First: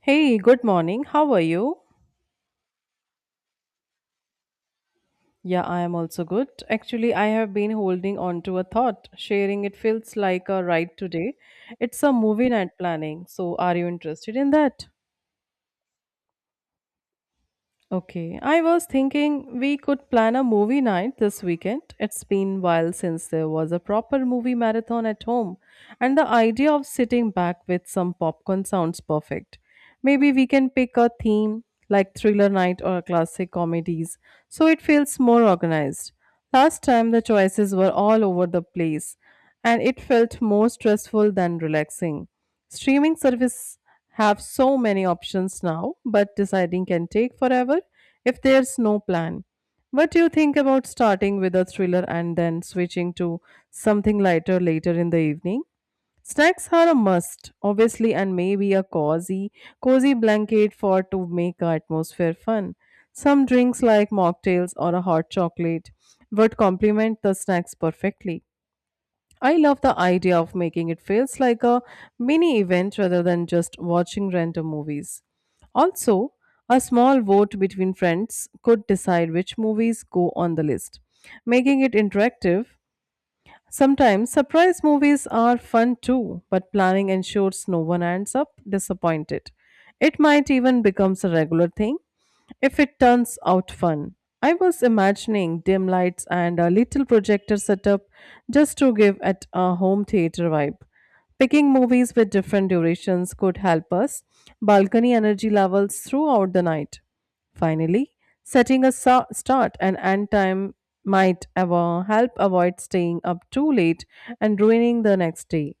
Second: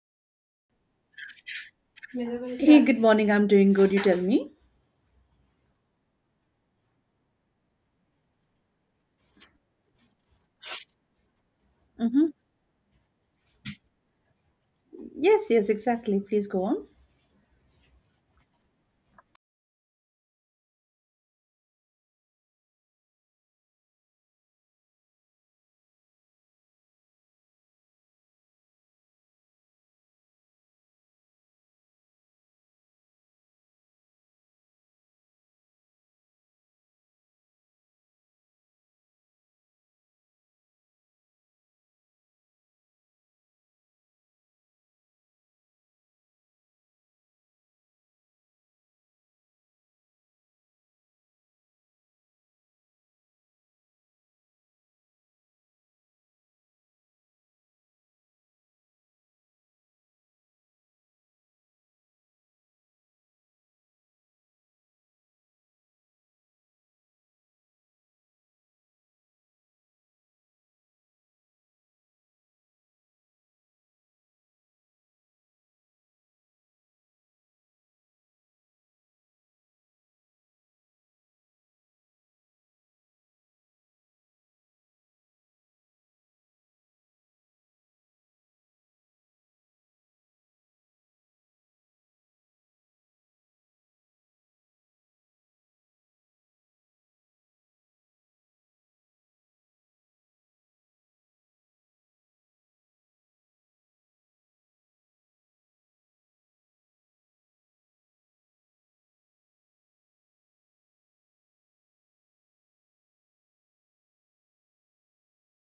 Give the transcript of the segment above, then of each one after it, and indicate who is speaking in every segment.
Speaker 1: Hey, good morning. How are you?
Speaker 2: Hey, good morning. I'm doing good. You tell me.
Speaker 1: Yeah, I am also good. Actually, I have been holding on to a thought. Sharing it feels like a ride today. It's a
Speaker 2: Mm-hmm.
Speaker 1: movie night planning. So, are you interested in that?
Speaker 2: Yes, yes, exactly. Please go on.
Speaker 1: Okay, I was thinking we could plan a movie night this weekend. It's been while since there was a proper movie marathon at home, and the idea of sitting back with some popcorn sounds perfect. Maybe we can pick a theme like thriller night or classic comedies so it feels more organized. Last time the choices were all over the place and it felt more stressful than relaxing. Streaming services have so many options now, but deciding can take forever if there's no plan. What do you think about starting with a thriller and then switching to something lighter later in the evening? Snacks are a must, obviously, and maybe a cozy blanket for to make our atmosphere fun. Some drinks like mocktails or a hot chocolate would complement the snacks perfectly. I love the idea of making it feels like a mini event rather than just watching random movies. Also, a small vote between friends could decide which movies go on the list, making it interactive. Sometimes surprise movies are fun too, but planning ensures no one ends up disappointed. It might even becomes a regular thing if it turns out fun. I was imagining dim lights and a little projector setup just to give it a home theater vibe. Picking movies with different durations could help us balcony energy levels throughout the night. Finally, setting a start and end time might help avoid staying up too late and ruining the next day.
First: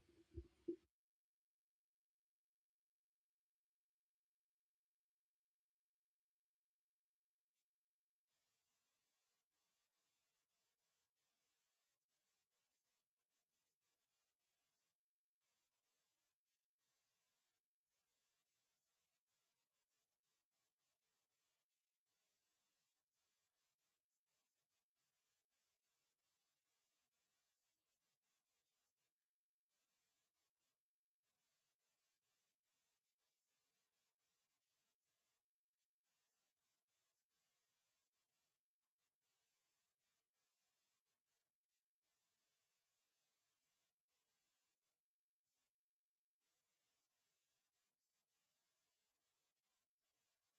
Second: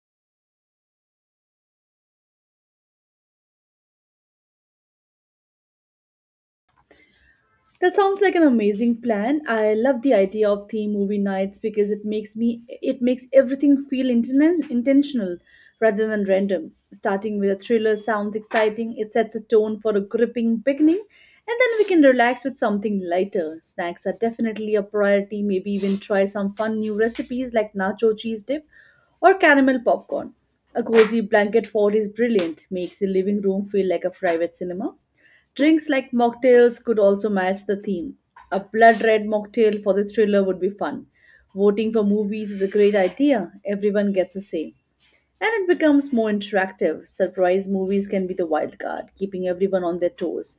Speaker 2: That sounds like an amazing plan. I love the idea of theme movie nights because it makes everything feel intentional rather than random. Starting with a thriller sounds exciting. It sets a tone for a gripping beginning, and then we can relax with something lighter. Snacks are definitely a priority. Maybe even try some fun new recipes like nacho cheese dip or caramel popcorn. A cozy blanket fort is brilliant. Makes the living room feel like a private cinema. Drinks like mocktails could also match the theme. A blood red mocktail for the thriller would be fun. Voting for movies is a great idea. Everyone gets the same, and it becomes more interactive. Surprise movies can be the wild card, keeping everyone on their toes.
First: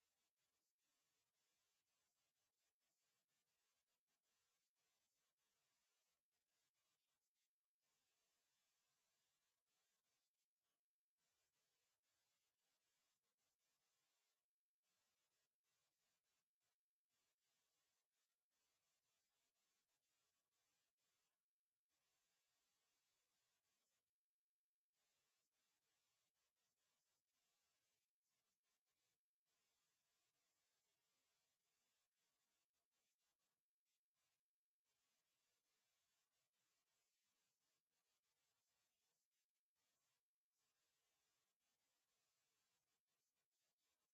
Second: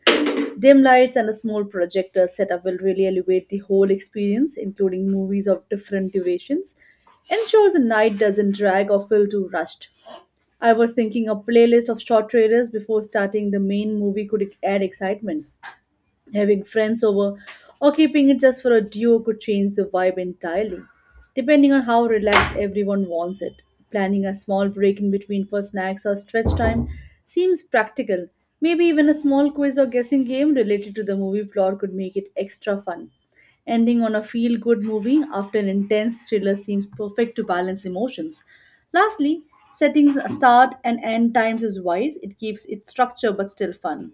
Speaker 2: Dim lights and a small projector setup will really elevate the whole experience, including movies of different durations, ensures the night doesn't drag or feel too rushed. I was thinking a playlist of short trailers before starting the main movie could add excitement. Having friends over or keeping it just for a duo could change the vibe entirely, depending on how relaxed everyone wants it. Planning a small break in between for snacks or stretch time seems practical. Maybe even a small quiz or guessing game related to the movie plot could make it extra fun. Ending on a feel good movie after an intense thriller seems perfect to balance emotions. Lastly, setting start and end times is wise, it keeps its structure but still fun.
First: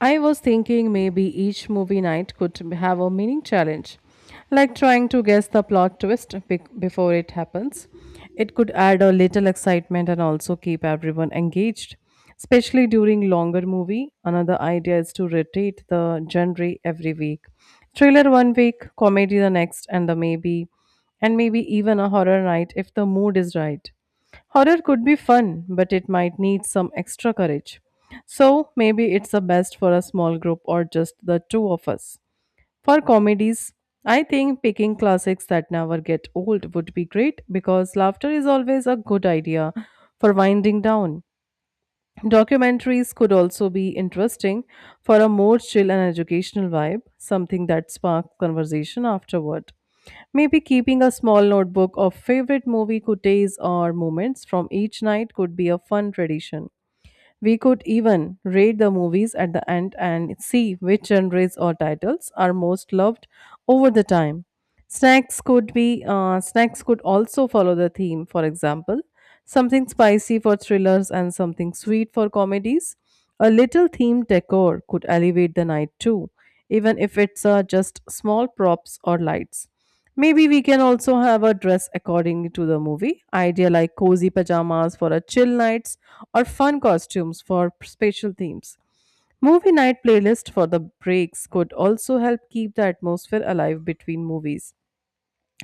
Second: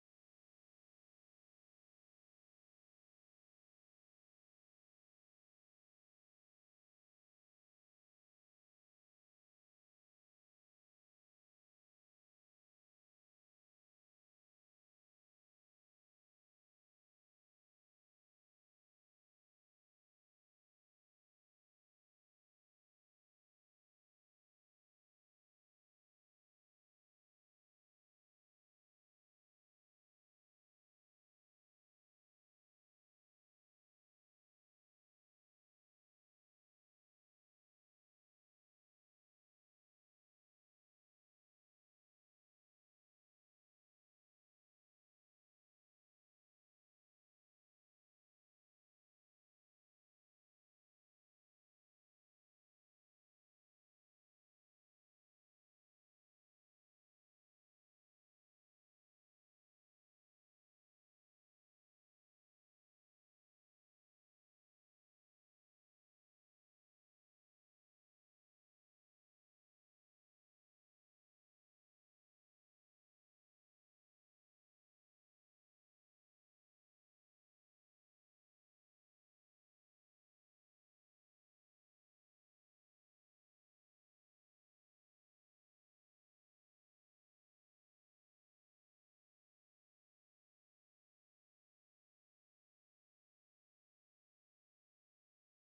Speaker 1: I was thinking maybe each movie night could have a mini challenge, like trying to guess the plot twist before it happens. It could add a little excitement and also keep everyone engaged, especially during longer movie. Another idea is to rotate the genre every week. Thriller one week, comedy the next, and maybe even a horror night if the mood is right. Horror could be fun, but it might need some extra courage. So maybe it's the best for a small group or just the two of us. For comedies, I think picking classics that never get old would be great because laughter is always a good idea for winding down. Documentaries could also be interesting for a more chill and educational vibe, something that sparks conversation afterward. Maybe keeping a small notebook of favorite movie quotes or moments from each night could be a fun tradition. We could even rate the movies at the end and see which genres or titles are most loved over the time. Snacks could also follow the theme. For example, something spicy for thrillers and something sweet for comedies. A little themed decor could elevate the night too, even if it's just small props or lights. Maybe we can also have a dress according to the movie. Idea like cozy pajamas for a chill nights or fun costumes for special themes. Movie night playlist for the breaks could also help keep the atmosphere alive between movies.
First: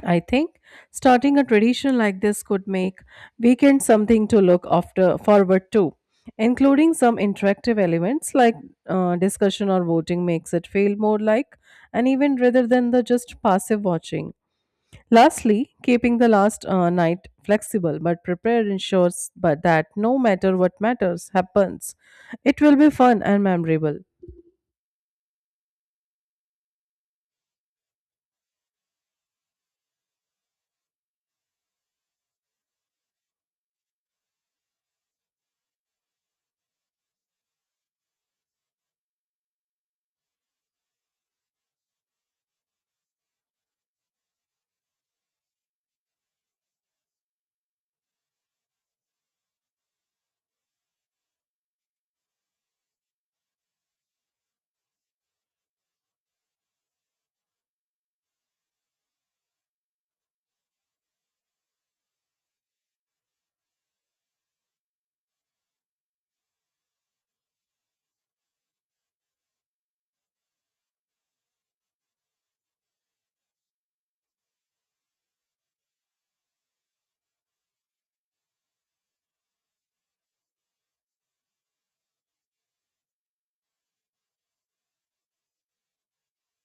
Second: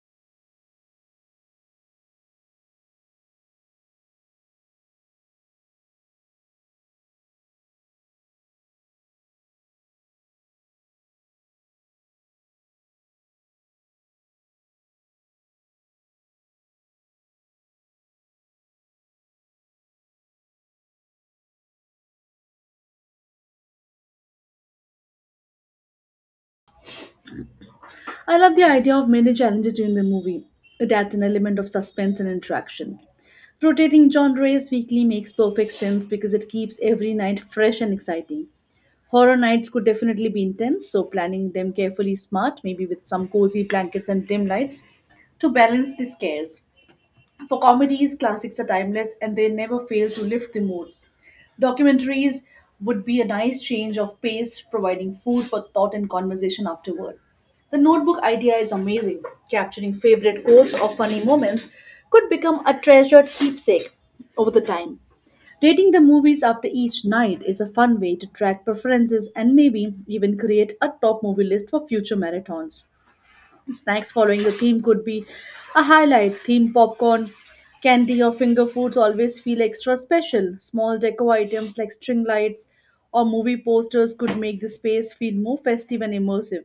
Speaker 1: I think starting a tradition like this could make weekends something to look after forward to, including some interactive elements like discussion or voting makes it feel more like an event rather than the just passive watching. Lastly, keeping the last night flexible but prepared ensures but that no matter what matters happens, it will be fun and memorable.
Speaker 2: I love the idea of many challenges during the movie. It adds an element of suspense and interaction. Rotating genres weekly makes perfect sense because it keeps every night fresh and exciting. Horror nights could definitely be intense, so planning them carefully is smart, maybe with some cozy blankets and dim lights to balance the scares. For comedies, classics are timeless and they never fail to lift the mood. Documentaries would be a nice change of pace, providing food for thought and conversation afterward. The notebook idea is amazing. Capturing favorite quotes or funny moments could become a treasured keepsake over the time. Rating the movies after each night is a fun way to track preferences and maybe even create a top movie list for future marathons. Snacks following the theme could be a highlight. Theme popcorn, candy, or finger foods always feel extra special. Small deco items like string lights or movie posters could make the space feel more festive and immersive.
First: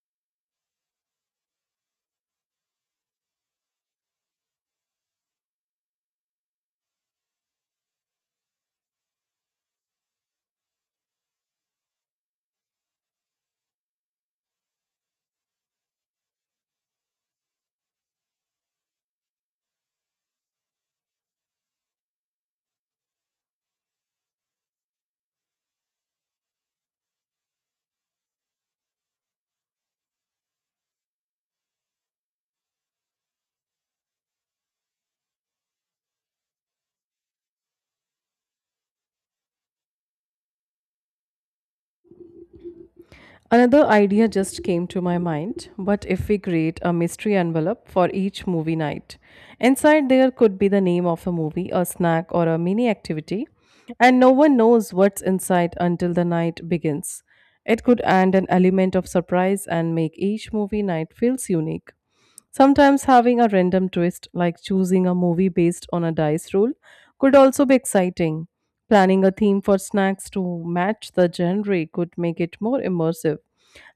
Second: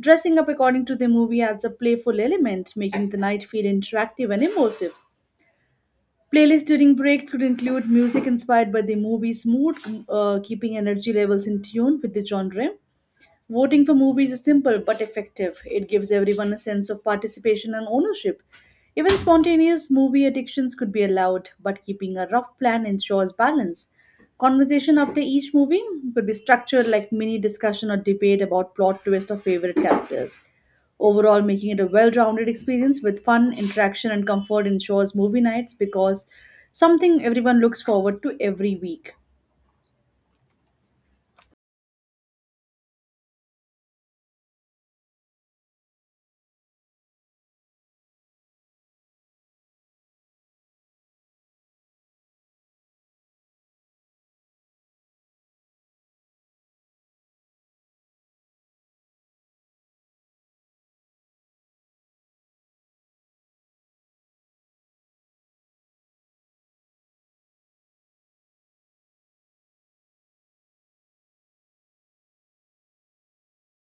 Speaker 2: Dressing up according to the movie adds a playful element, making the night feel interactive and immersive. Playlists during breaks could include music inspired by the movie's mood, keeping energy levels in tune with the genre. Voting for movies is simple but effective. It gives everyone a sense of participation and ownership. Even spontaneous movie addictions could be allowed, but keeping a rough plan ensures balance. Conversation after each movie could be structured like mini discussion or debate about plot twist or favorite characters. Overall, making it a well rounded experience with fun, interaction, and comfort ensures movie nights because something everyone looks forward to every week.
Speaker 1: Another idea just came to my mind. What if we create a mystery envelope for each movie night? Inside there could be the name of a movie, a snack, or a mini activity, and no one knows what's inside until the night begins. It could add an element of surprise and make each movie night feels unique. Sometimes having a random twist, like choosing a movie based on a dice roll, could also be exciting. Planning a theme for snacks to match the genre could make it more immersive,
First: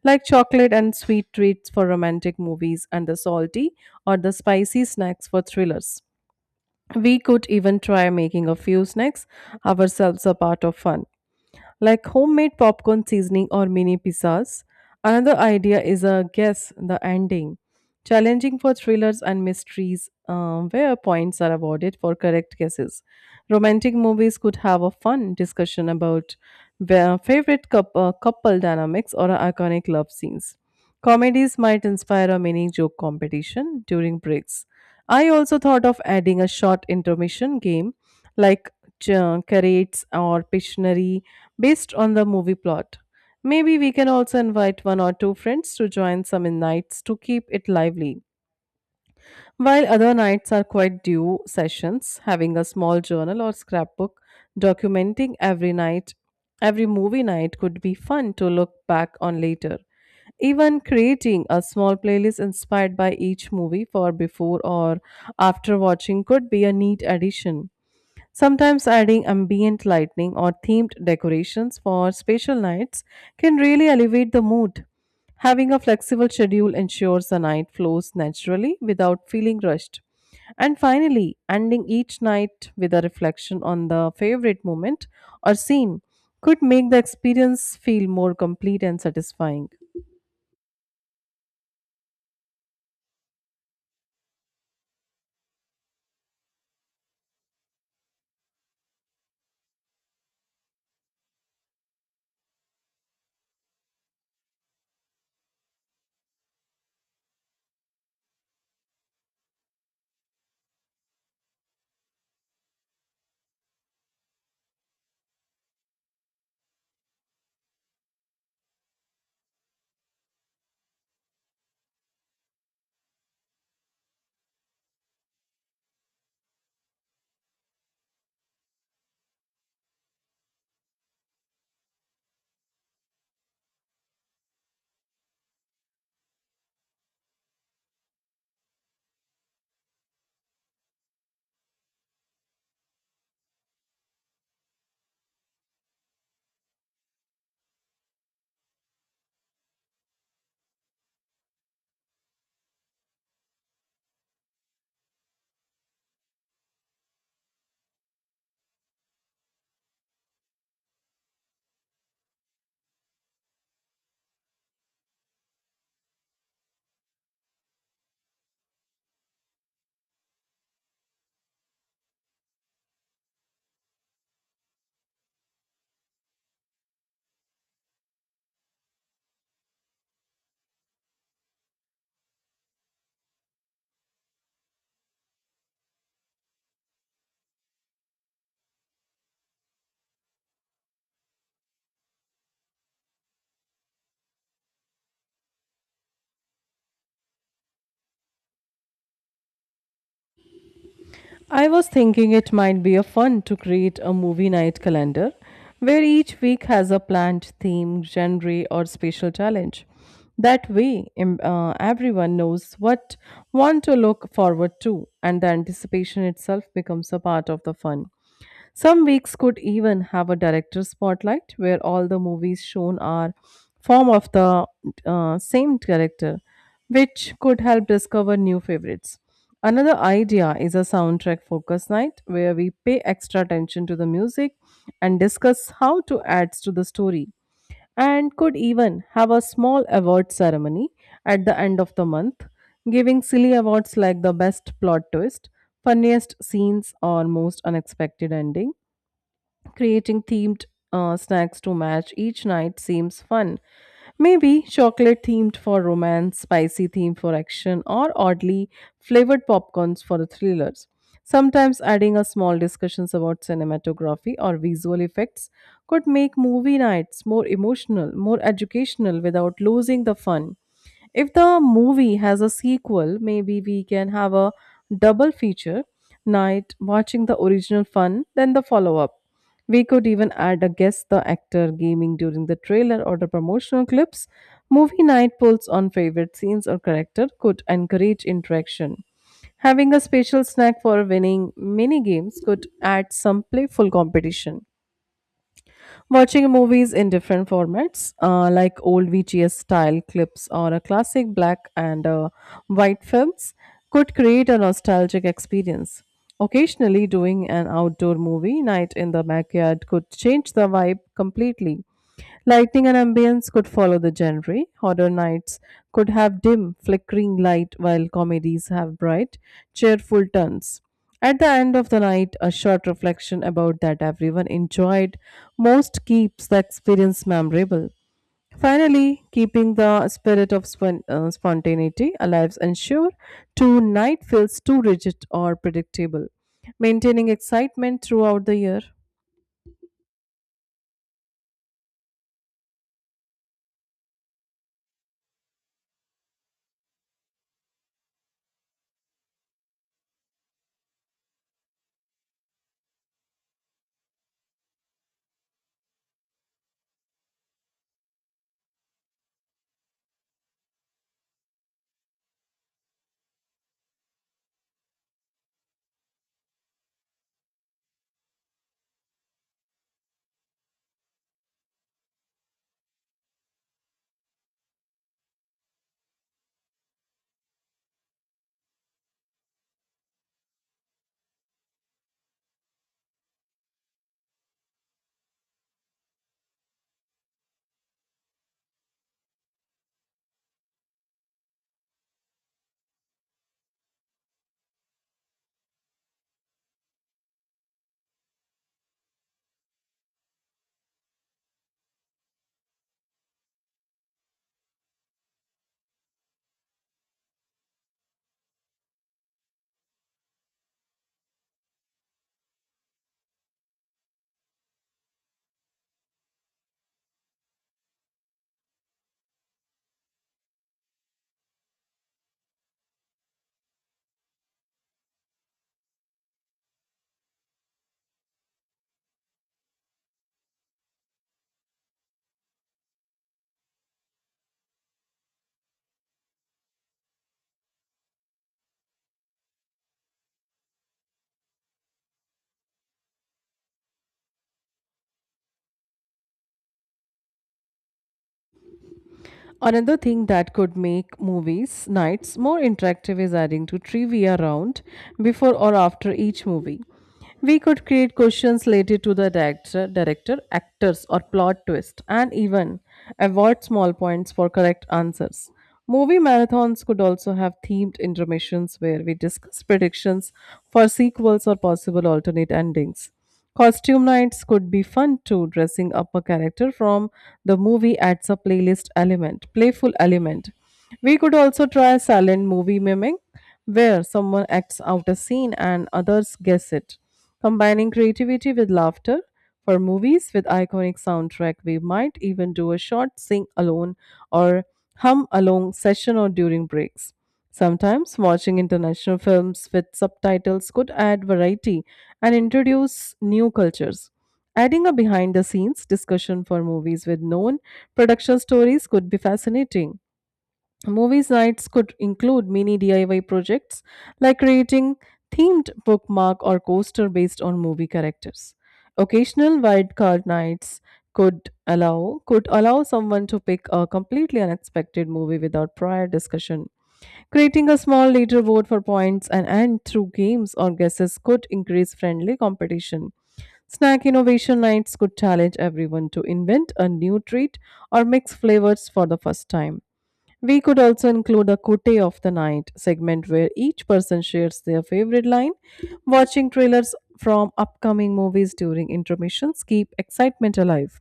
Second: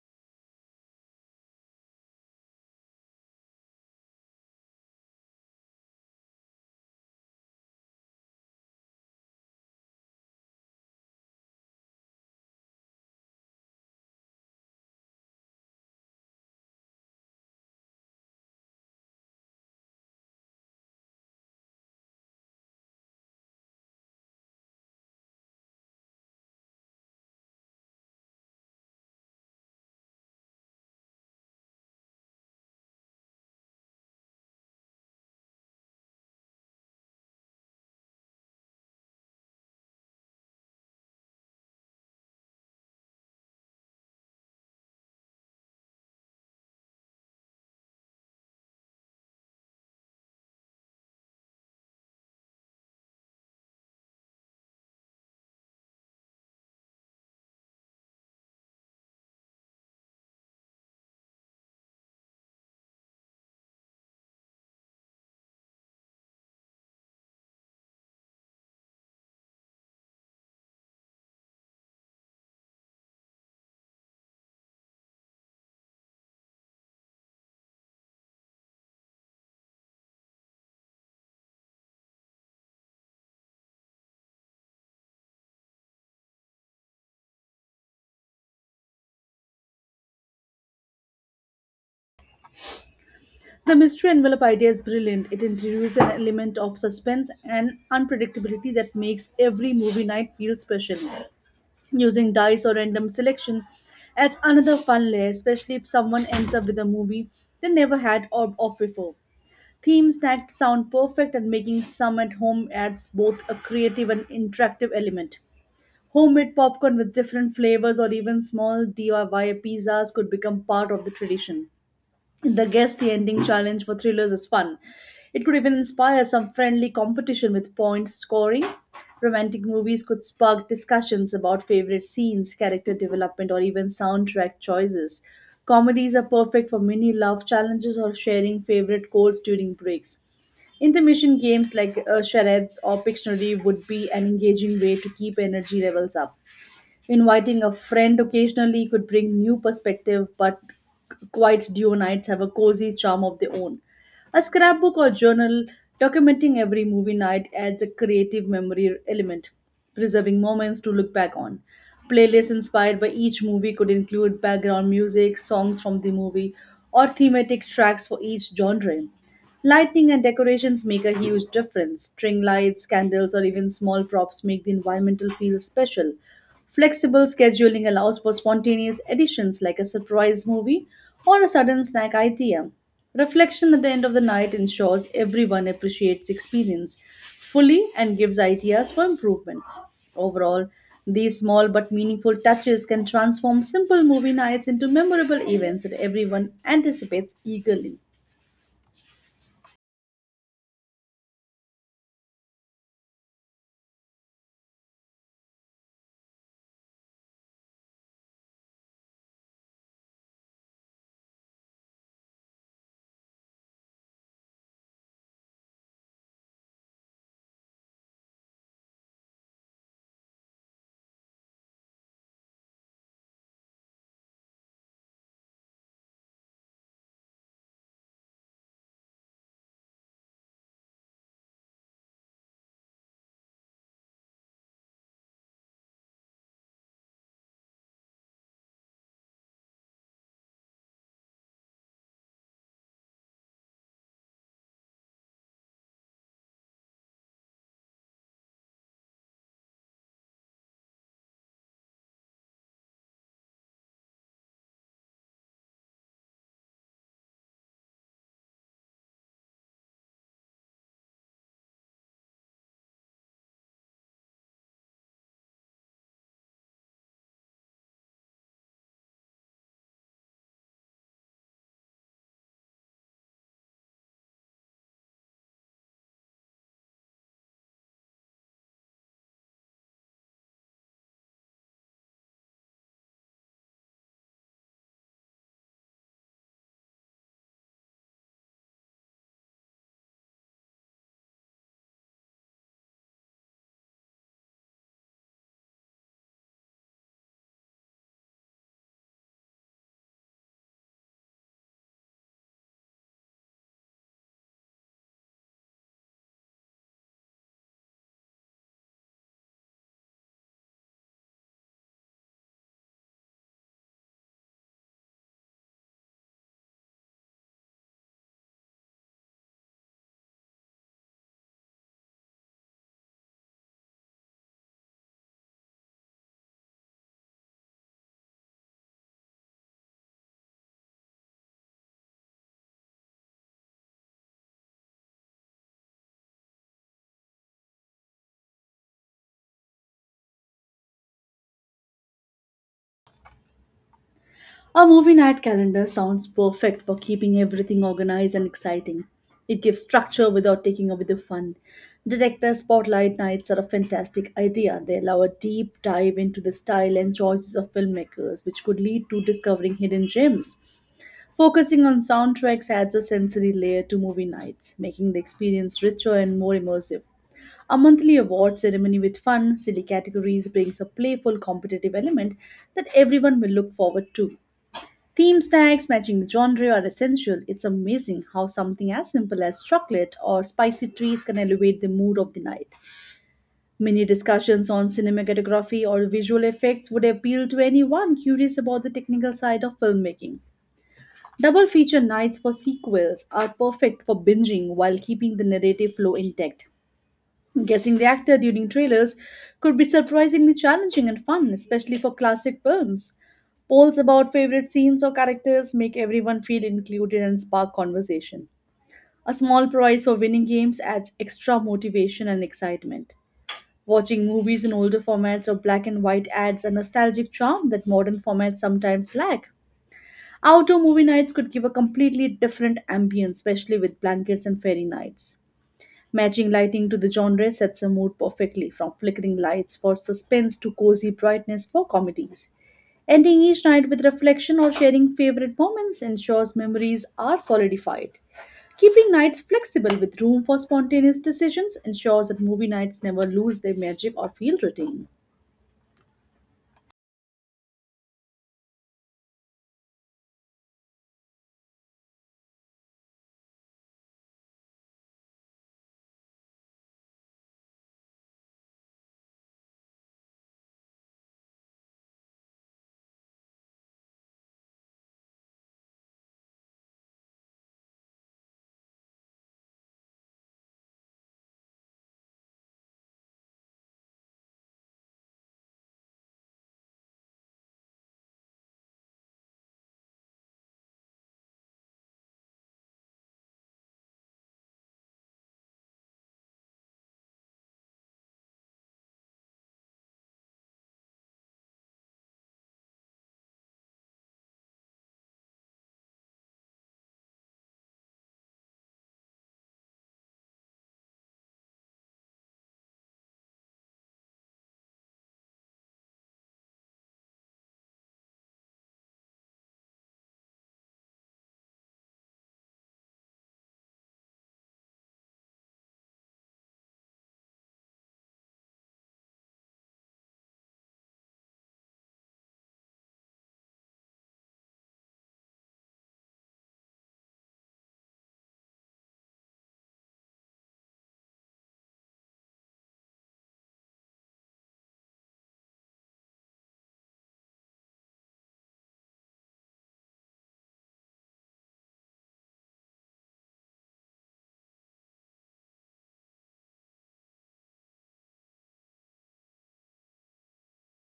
Speaker 1: like chocolate and sweet treats for romantic movies, and the salty or the spicy snacks for thrillers. We could even try making a few snacks ourselves a part of fun like homemade popcorn seasoning or mini pizzas. Another idea is a guess the ending, challenging for thrillers and mysteries, where points are awarded for correct guesses. Romantic movies could have a fun discussion about their favorite couple dynamics or iconic love scenes. Comedies might inspire a mini joke competition during breaks. I also thought of adding a short intermission game like curates or Pictionary based on the movie plot. Maybe we can also invite one or two friends to join some nights to keep it lively. While other nights are quite due sessions, having a small journal or scrapbook documenting every night, every movie night could be fun to look back on later. Even creating a small playlist inspired by each movie for before or after watching could be a neat addition. Sometimes adding ambient lighting or themed decorations for special nights can really elevate the mood. Having a flexible schedule ensures the night flows naturally without feeling rushed. And finally, ending each night with a reflection on the favorite moment or scene could make the experience feel more complete and satisfying.
Speaker 2: The mystery envelope idea is brilliant. It introduces an element of suspense and unpredictability that makes every movie night feel special. Using dice or random selection adds another fun layer, especially if someone ends up with a movie they never had or of before. Theme snacks sound perfect, and making some at home adds both a creative and interactive element. Homemade popcorn with different flavors or even small DIY pizzas could become part of the tradition. The guess the ending challenge for thrillers is fun. It could even inspire some friendly competition with point scoring. Romantic movies could spark discussions about favorite scenes, character development, or even soundtrack choices. Comedies are perfect for mini love challenges or sharing favorite quotes during breaks. Intermission games like charades or Pictionary would be an engaging way to keep energy levels up. Inviting a friend occasionally could bring new perspective, but quiet duo nights have a cozy charm of their own. A scrapbook or journal documenting every movie night adds a creative memory element, preserving moments to look back on. Playlists inspired by each movie could include background music, songs from the movie, or thematic tracks for each genre. Lighting and decorations make a huge difference. String lights, candles, or even small props make the environmental feel special. Flexible scheduling allows for spontaneous additions like a surprise movie or a sudden snack idea. Reflection at the end of the night ensures everyone appreciates the experience fully and gives ideas for improvement. Overall, these small but meaningful touches can transform simple movie nights into memorable events that everyone anticipates eagerly.
Speaker 1: I was thinking it might be a fun to create a movie night calendar where each week has a planned theme, genre, or special challenge. That way, everyone knows what one to look forward to, and the anticipation itself becomes a part of the fun. Some weeks could even have a director spotlight where all the movies shown are form of the same director, which could help discover new favorites. Another idea is a soundtrack focus night where we pay extra attention to the music and discuss how to adds to the story and could even have a small award ceremony at the end of the month giving silly awards like the best plot twist, funniest scenes or most unexpected ending. Creating themed snacks to match each night seems fun. Maybe chocolate themed for romance, spicy themed for action, or oddly flavored popcorns for the thrillers. Sometimes adding a small discussions about cinematography or visual effects could make movie nights more emotional, more educational without losing the fun. If the movie has a sequel, maybe we can have a double feature night watching the original fun, then the follow up. We could even add a guest the actor gaming during the trailer or the promotional clips. Movie night polls on favorite scenes or character could encourage interaction. Having a special snack for winning mini games could add some playful competition. Watching movies in different formats, like old VHS style clips or a classic black and white films, could create a nostalgic experience. Occasionally, doing an outdoor movie night in the backyard could change the vibe completely. Lighting and ambience could follow the genre. Horror nights could have dim, flickering light, while comedies have bright, cheerful turns. At the end of the night, a short reflection about that everyone enjoyed most keeps the experience memorable. Finally, keeping the spirit of spontaneity alive ensure to night feels too rigid or predictable, maintaining excitement throughout the year.
Speaker 2: A movie night calendar sounds perfect for keeping everything organized and exciting. It gives structure without taking away the fun. Detector spotlight nights are a fantastic idea. They allow a deep dive into the style and choices of filmmakers, which could lead to discovering hidden gems. Focusing on soundtracks adds a sensory layer to movie nights, making the experience richer and more immersive. A monthly award ceremony with fun, silly categories brings a playful competitive element that everyone will look forward to. Theme snacks matching the genre are essential. It's amazing how something as simple as chocolate or spicy treats can elevate the mood of the night. Many discussions on cinematography or visual effects would appeal to anyone curious about the technical side of filmmaking. Double feature nights for sequels are perfect for binging while keeping the narrative flow intact. Guessing the actor during trailers could be surprisingly challenging and fun, especially for classic films. Polls about favorite scenes or characters make everyone feel included and spark conversation. A small prize for winning games adds extra motivation and excitement. Watching movies in older formats or black and white adds a nostalgic charm that modern formats sometimes lack. Outdoor movie nights could give a completely different ambience, especially with blankets and fairy nights. Matching lighting to the genre sets a mood perfectly, from flickering lights for suspense to cozy brightness for comedies. Ending each night with reflection or sharing favorite moments ensures memories are solidified. Keeping nights flexible with room for spontaneous decisions ensures that movie nights never lose their magic or feel routine.
Speaker 1: Another thing that could make movies nights more interactive is adding to trivia round before or after each movie. We could create questions related to the director, actors, or plot twist, and even award small points for correct answers. Movie marathons could also have themed intermissions where we discuss predictions for sequels or possible alternate endings. Costume nights could be fun too, dressing up a character from the movie adds a playful element, we could also try silent movie miming, where someone acts out a scene and others guess it, combining creativity with laughter. For movies with iconic soundtrack, we might even do a short sing alone or hum along session or during breaks. Sometimes watching international films with subtitles could add variety and introduce new cultures. Adding a behind the scenes discussion for movies with known production stories could be fascinating. Movie nights could include mini DIY projects like creating themed bookmark or coaster based on movie characters. Occasional wildcard nights could allow someone to pick a completely unexpected movie without prior discussion. Creating a small leaderboard for points and end through games or guesses could increase friendly competition. Snack innovation nights could challenge everyone to invent a new treat or mix flavors for the first time. We could also include a Kote of the Night segment where each person shares their favorite line. Watching trailers from upcoming movies during intermissions keep excitement alive.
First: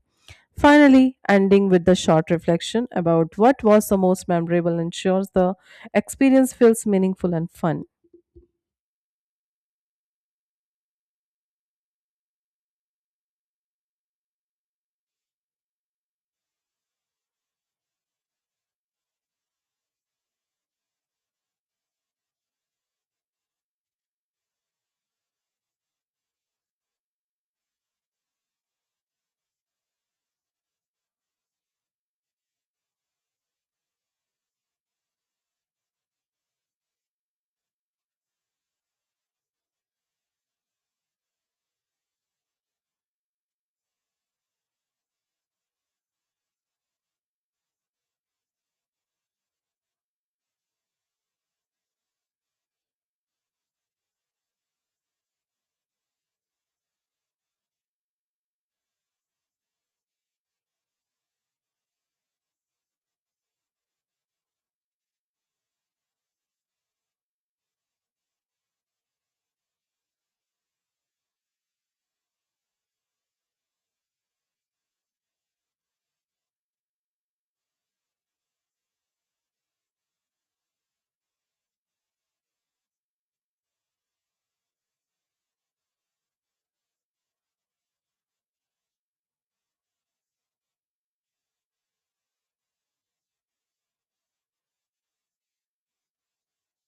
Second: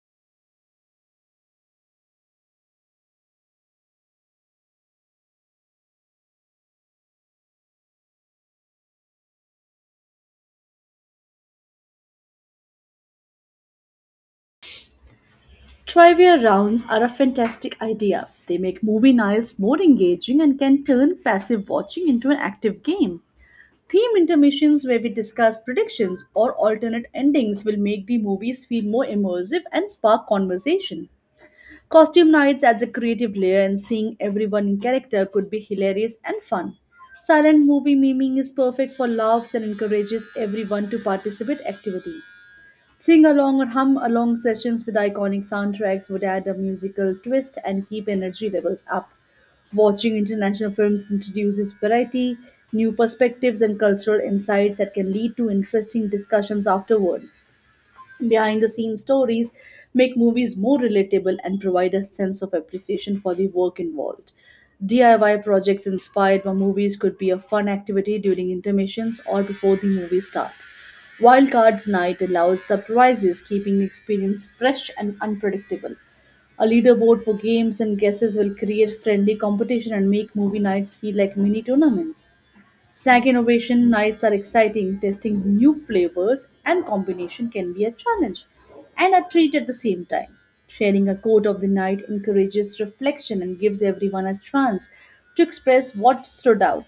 Speaker 1: Finally, ending with the short reflection about what was the most memorable ensures the experience feels meaningful and fun.
Speaker 2: Trivia rounds are a fantastic idea. They make movie nights more engaging and can turn passive watching into an active game. Theme intermissions, where we discuss predictions or alternate endings, will make the movies feel more immersive and spark conversation. Costume nights adds a creative layer, and seeing everyone in character could be hilarious and fun. Silent movie memeing is perfect for laughs and encourages everyone to participate activity. Sing along or hum along sessions with iconic soundtracks would add a musical twist and keep energy levels up. Watching international films introduces variety, new perspectives, and cultural insights that can lead to interesting discussions afterward. Behind the scenes stories make movies more relatable and provide a sense of appreciation for the work involved. DIY projects inspired by movies could be a fun activity during intermissions or before the movie start. Wildcards night allows surprises, keeping the experience fresh and unpredictable. A leaderboard for games and guesses will create friendly competition and make movie nights feel like mini tournaments. Snack innovation nights are exciting. Testing new flavors and combination can be a challenge and a treat at the same time. Sharing a quote of the night encourages reflection and gives everyone a chance to express what stood out.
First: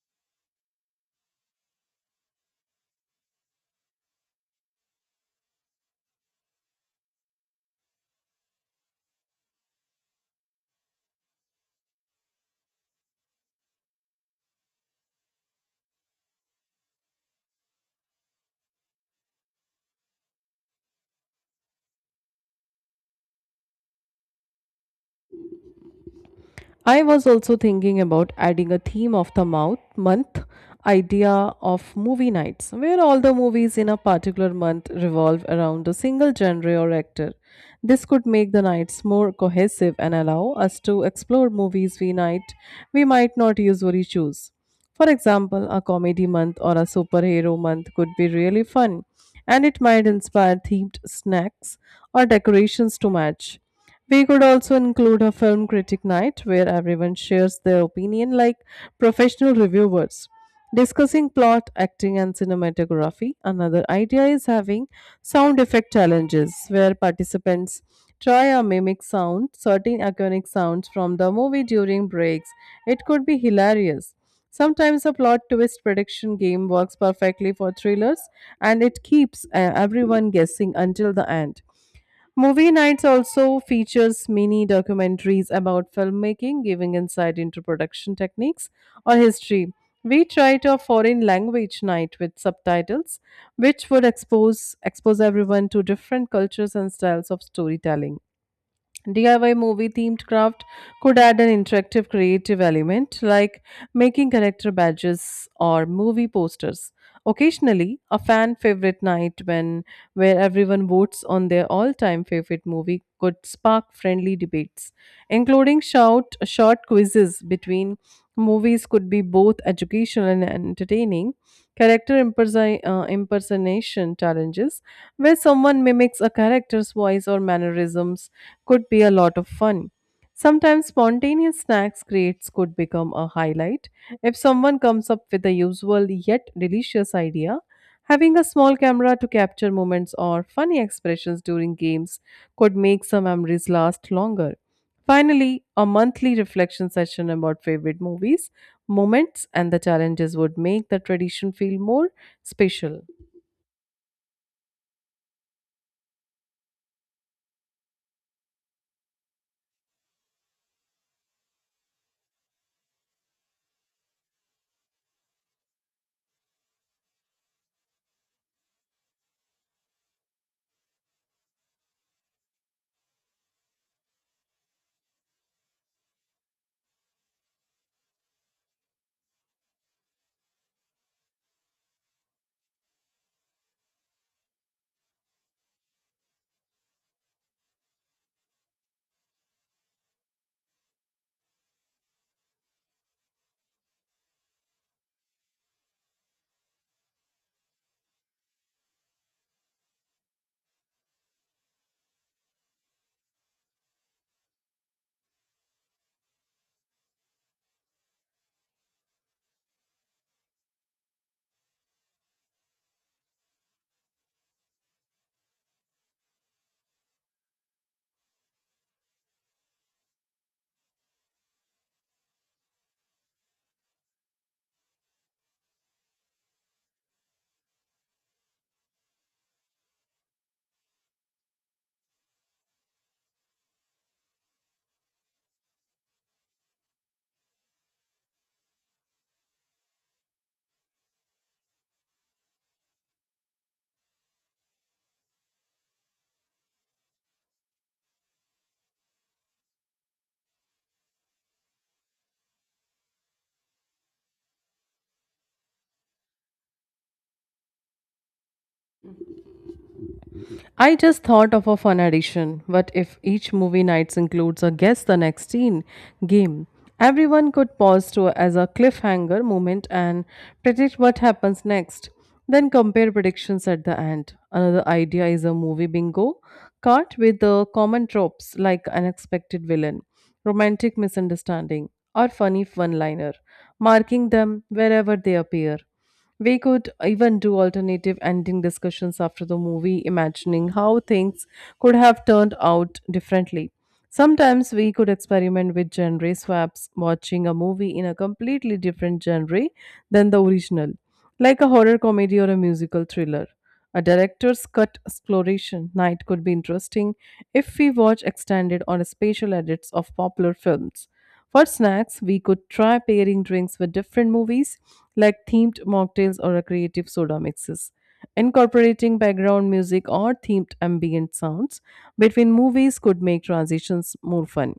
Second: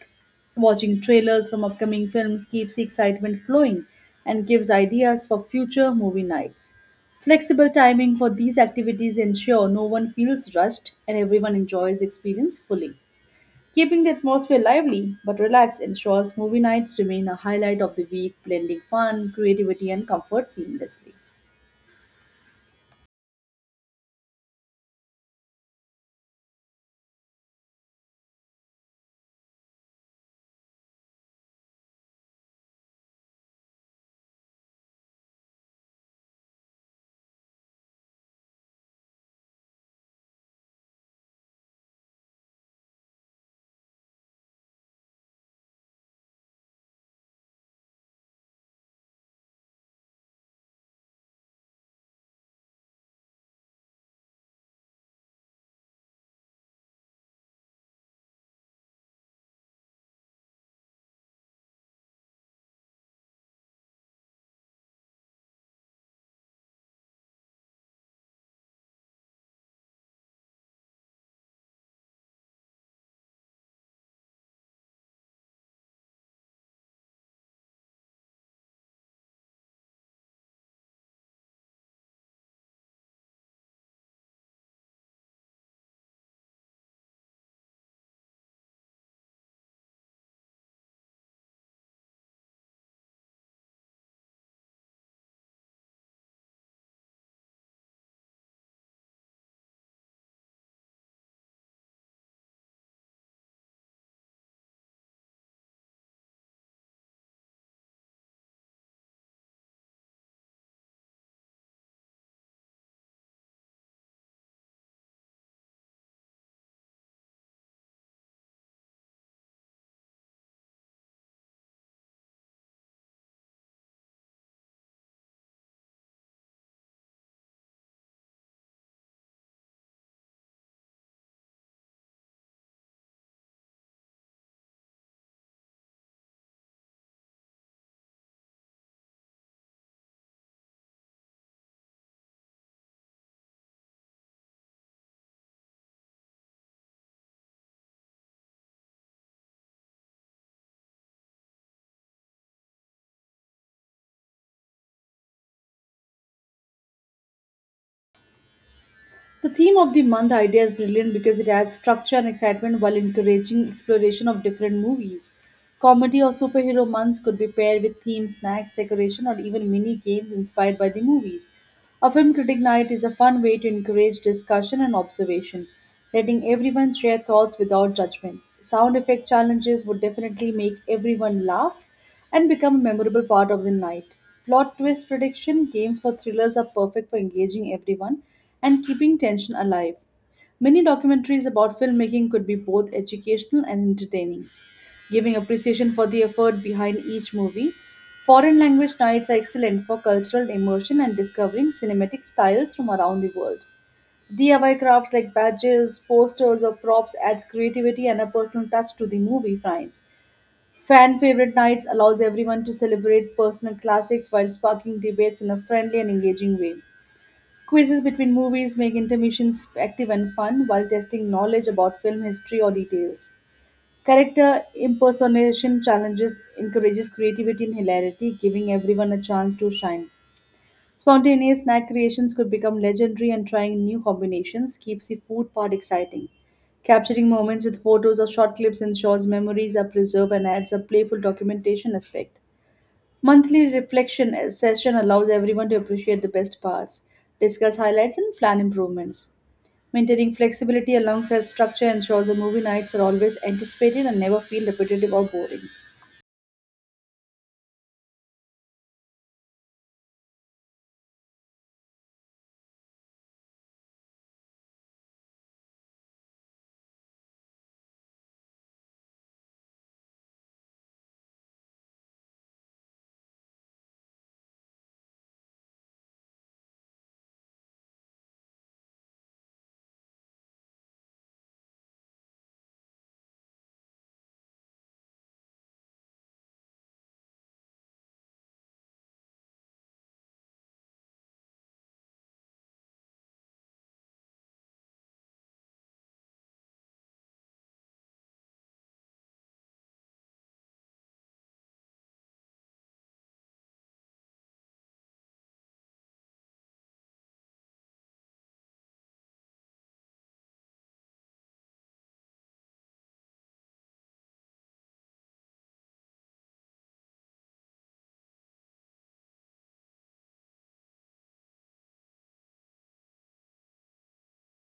Speaker 2: Watching trailers from upcoming films keeps the excitement flowing and gives ideas for future movie nights. Flexible timing for these activities ensure no one feels rushed and everyone enjoys the experience fully. Keeping the atmosphere lively but relaxed ensures movie nights remain a highlight of the week, blending fun, creativity, and comfort seamlessly.
Speaker 1: I was also thinking about adding a theme of the mouth month idea of movie nights, where all the movies in a particular month revolve around a single genre or actor. This could make the nights more cohesive and allow us to explore movies we might not usually choose. For example, a comedy month or a superhero month could be really fun, and it might inspire themed snacks or decorations to match. We could also include a film critic night where everyone shares their opinion like professional reviewers, discussing plot, acting, and cinematography. Another idea is having sound effect challenges where participants try or mimic sound, certain iconic sounds from the movie during breaks. It could be hilarious. Sometimes a plot twist prediction game works perfectly for thrillers and it keeps everyone guessing until the end. Movie nights also features mini documentaries about filmmaking, giving insight into production techniques or history. We tried a foreign language night with subtitles, which would expose everyone to different cultures and styles of storytelling. DIY movie themed craft could add an interactive creative element like making character badges or movie posters. Occasionally, a fan favorite night when where everyone votes on their all-time favorite movie could spark friendly debates. Including shout short quizzes between movies could be both educational and entertaining. Character impersonation challenges, where someone mimics a character's voice or mannerisms, could be a lot of fun. Sometimes spontaneous snacks creates could become a highlight. If someone comes up with a usual yet delicious idea, having a small camera to capture moments or funny expressions during games could make some memories last longer. Finally, a monthly reflection session about favorite movies moments and the challenges would make the tradition feel more special.
Speaker 2: The theme of the month idea is brilliant because it adds structure and excitement while encouraging exploration of different movies. Comedy or superhero months could be paired with themed snacks, decoration, or even mini games inspired by the movies. A film critic night is a fun way to encourage discussion and observation, letting everyone share thoughts without judgment. Sound effect challenges would definitely make everyone laugh and become a memorable part of the night. Plot twist prediction games for thrillers are perfect for engaging everyone and keeping tension alive. Many documentaries about filmmaking could be both educational and entertaining, giving appreciation for the effort behind each movie. Foreign language nights are excellent for cultural immersion and discovering cinematic styles from around the world. DIY crafts like badges, posters, or props adds creativity and a personal touch to the movie finds. Fan favorite nights allows everyone to celebrate personal classics while sparking debates in a friendly and engaging way. Quizzes between movies make intermissions active and fun while testing knowledge about film history or details. Character impersonation challenges encourages creativity and hilarity, giving everyone a chance to shine. Spontaneous snack creations could become legendary, and trying new combinations keeps the food part exciting. Capturing moments with photos or short clips ensures memories are preserved and adds a playful documentation aspect. Monthly reflection session allows everyone to appreciate the best parts, discuss highlights, and plan improvements. Maintaining flexibility alongside structure ensures the movie nights are always anticipated and never feel repetitive or boring.
Speaker 1: I just thought of a fun addition. What if each movie nights includes a guess the next scene game? Everyone could pause to as a cliffhanger moment and predict what happens next. Then compare predictions at the end. Another idea is a movie bingo card with the common tropes like unexpected villain, romantic misunderstanding, or funny one liner, marking them wherever they appear. We could even do alternative ending discussions after the movie, imagining how things could have turned out differently. Sometimes we could experiment with genre swaps, watching a movie in a completely different genre than the original, like a horror comedy or a musical thriller. A director's cut exploration night could be interesting if we watch extended or special edits of popular films. For snacks, we could try pairing drinks with different movies like themed mocktails or a creative soda mixes. Incorporating background music or themed ambient sounds between movies could make transitions more fun.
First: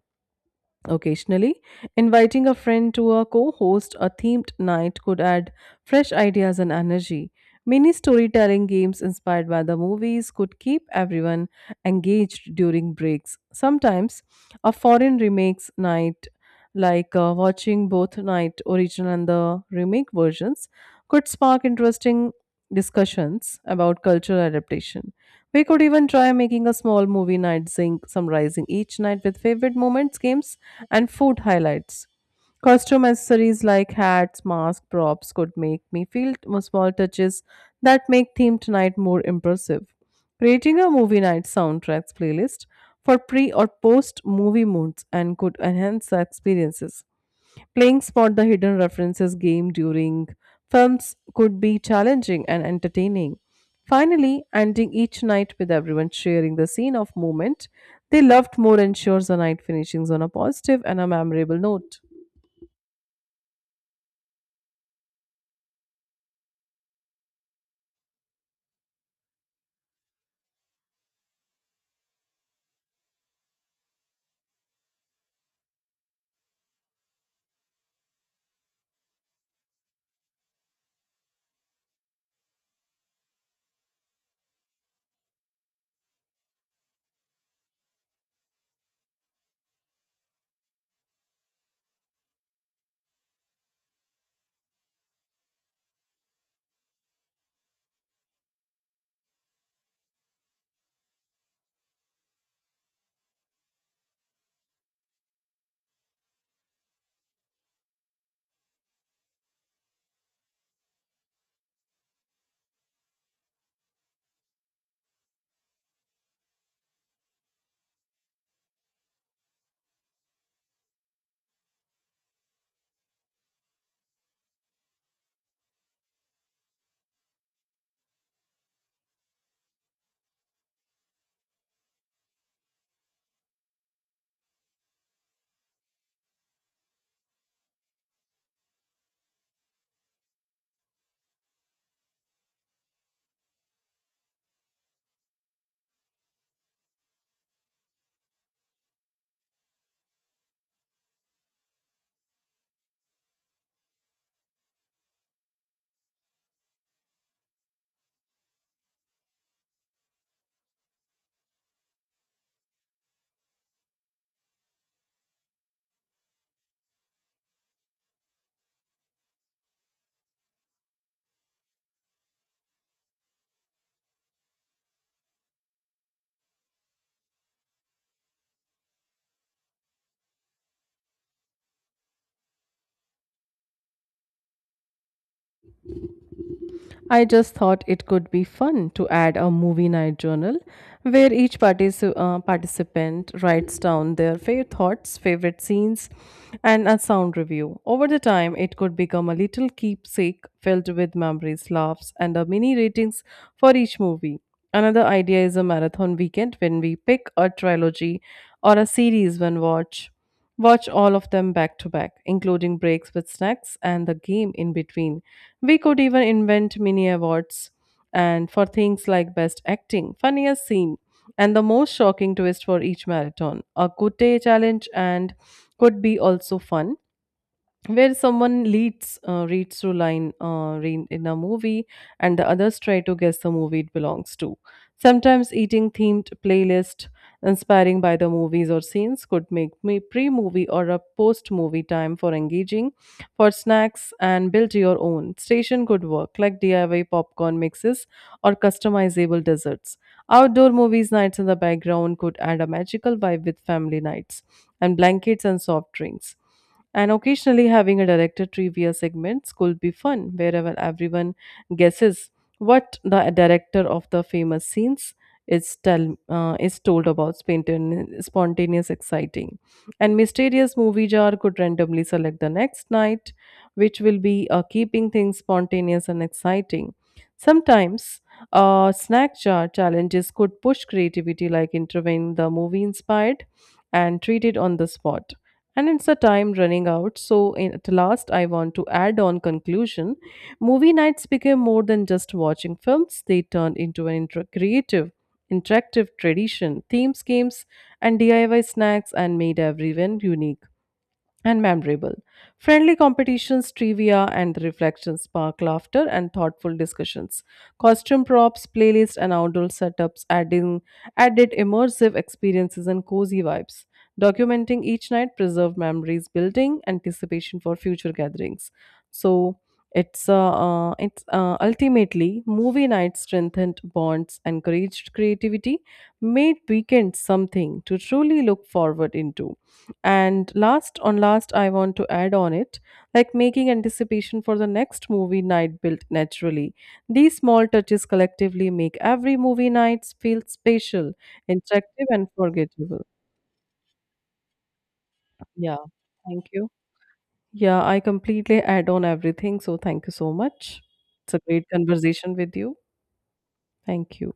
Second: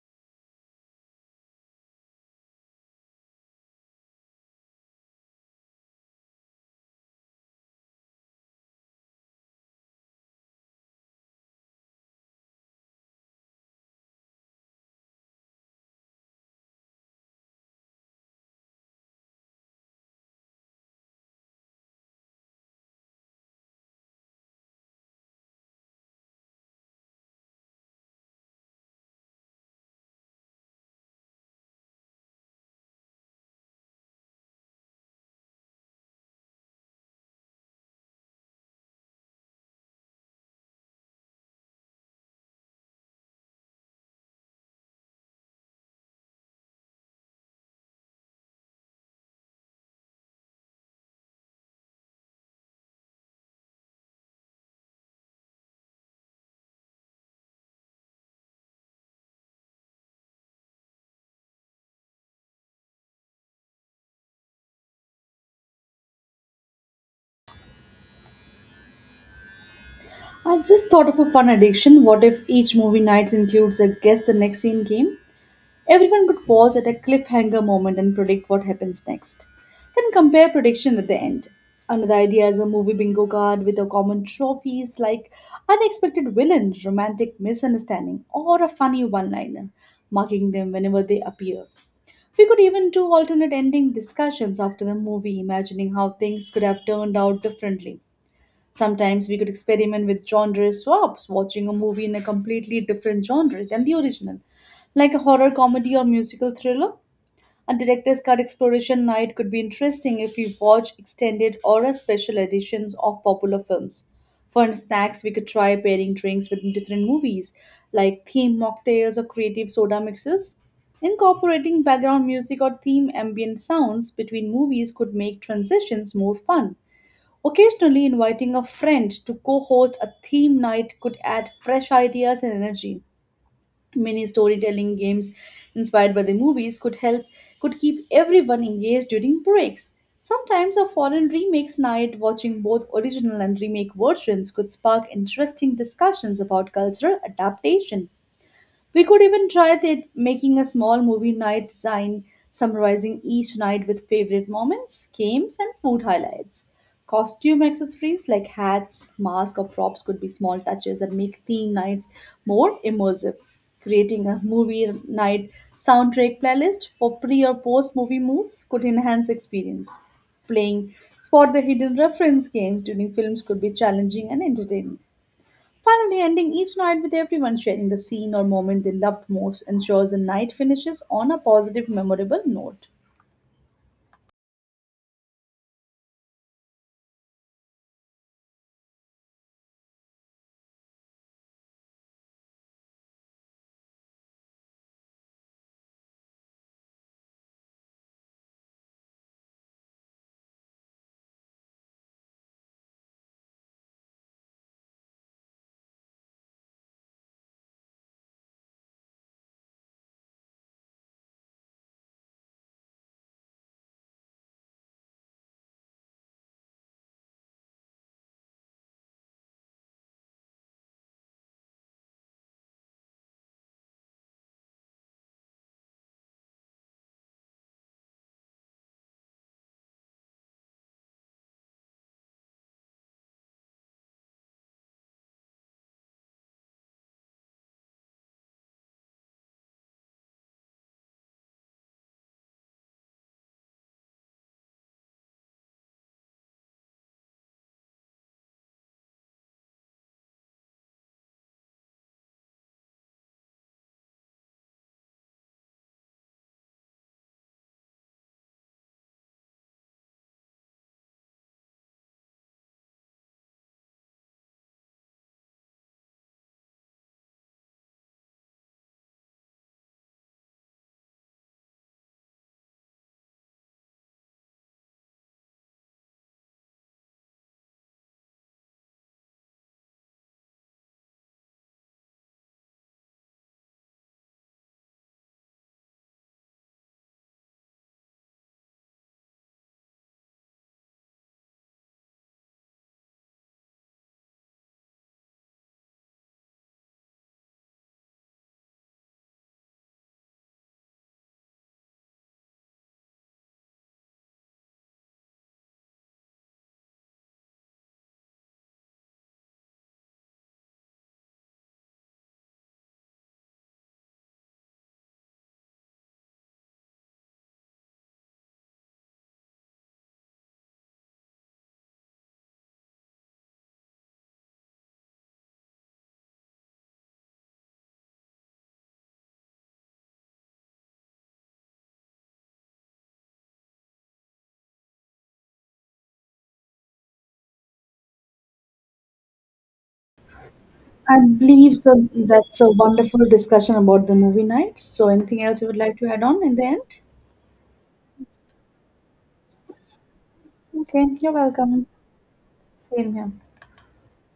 Speaker 1: Occasionally, inviting a friend to a co host a themed night could add fresh ideas and energy. Mini storytelling games inspired by the movies could keep everyone engaged during breaks. Sometimes, a foreign remakes night like watching both night original and the remake versions could spark interesting discussions about cultural adaptation. We could even try making a small movie night sync summarizing each night with favorite moments games and food highlights. Costume accessories like hats, masks, props could make me small touches that make themed night more impressive. Creating a movie night soundtracks playlist for pre or post movie moods and could enhance the experiences. Playing spot the hidden references game during films could be challenging and entertaining. Finally, ending each night with everyone sharing the scene of moment they loved more ensures the night finishings on a positive and a memorable note.
Speaker 2: I just thought of a fun addiction. What if each movie night includes a guess the next scene game? Everyone could pause at a cliffhanger moment and predict what happens next. Then compare predictions at the end. Another idea is a movie bingo card with a common trophies like unexpected villain, romantic misunderstanding, or a funny one-liner, marking them whenever they appear. We could even do alternate ending discussions after the movie, imagining how things could have turned out differently. Sometimes we could experiment with genre swaps, watching a movie in a completely different genre than the original, like a horror comedy or musical thriller. A director's cut exploration night could be interesting if we watch extended or a special editions of popular films. For snacks, we could try pairing drinks with different movies, like theme mocktails or creative soda mixes. Incorporating background music or theme ambient sounds between movies could make transitions more fun. Occasionally, inviting a friend to co host a theme night could add fresh ideas and energy. Mini storytelling games inspired by the movies could keep everyone engaged during breaks. Sometimes a foreign remakes night watching both original and remake versions could spark interesting discussions about cultural adaptation. We could even try making a small movie night sign summarizing each night with favorite moments, games, and food highlights. Costume accessories like hats, masks, or props could be small touches that make theme nights more immersive. Creating a movie night soundtrack playlist for pre or post movie moods could enhance experience. Playing spot the hidden reference games during films could be challenging and entertaining. Finally, ending each night with everyone sharing the scene or moment they loved most ensures the night finishes on a positive, memorable note.
Speaker 1: I just thought it could be fun to add a movie night journal where each participant writes down their favorite thoughts, favorite scenes, and a sound review. Over the time, it could become a little keepsake filled with memories, laughs, and a mini ratings for each movie. Another idea is a marathon weekend when we pick a trilogy or a series one watch Watch all of them back to back, including breaks with snacks and the game in between. We could even invent mini awards and for things like best acting, funniest scene, and the most shocking twist for each marathon. A good day challenge and could be also fun where someone leads reads through line in a movie and the others try to guess the movie it belongs to. Sometimes eating themed playlist inspiring by the movies or scenes could make me pre-movie or a post-movie time for engaging for snacks and build your own station could work like DIY popcorn mixes or customizable desserts. Outdoor movies nights in the background could add a magical vibe with family nights and blankets and soft drinks, and occasionally having a director trivia segments could be fun, wherever everyone guesses what the director of the famous scenes is told about spontaneous, exciting, and mysterious movie jar could randomly select the next night, which will be keeping things spontaneous and exciting. Sometimes snack jar challenges could push creativity, like interviewing the movie inspired and treat it on the spot, and it's the time running out so in, at last I want to add on conclusion movie nights became more than just watching films. They turned into an creative interactive tradition themes games and DIY snacks and made everyone unique and memorable. Friendly competitions, trivia, and the reflections spark laughter and thoughtful discussions. Costume props, playlists, and outdoor setups adding added immersive experiences and cozy vibes. Documenting each night preserved memories, building anticipation for future gatherings. So it's ultimately movie night strengthened bonds, encouraged creativity, made weekends something to truly look forward into. And last on last, I want to add on it, like making anticipation for the next movie night built naturally. These small touches collectively make every movie night feel special,
Speaker 2: I believe so.
Speaker 1: interactive, and
Speaker 2: That's a
Speaker 1: forgettable.
Speaker 2: wonderful discussion about the movie nights. So, anything else you would
Speaker 1: Yeah,
Speaker 2: like to add on
Speaker 1: thank
Speaker 2: in the
Speaker 1: you.
Speaker 2: end?
Speaker 1: Yeah, I completely add on everything. So thank you so much.
Speaker 2: Okay, you're
Speaker 1: It's a great
Speaker 2: welcome.
Speaker 1: conversation with you.
Speaker 2: Same here.
Speaker 1: Thank you.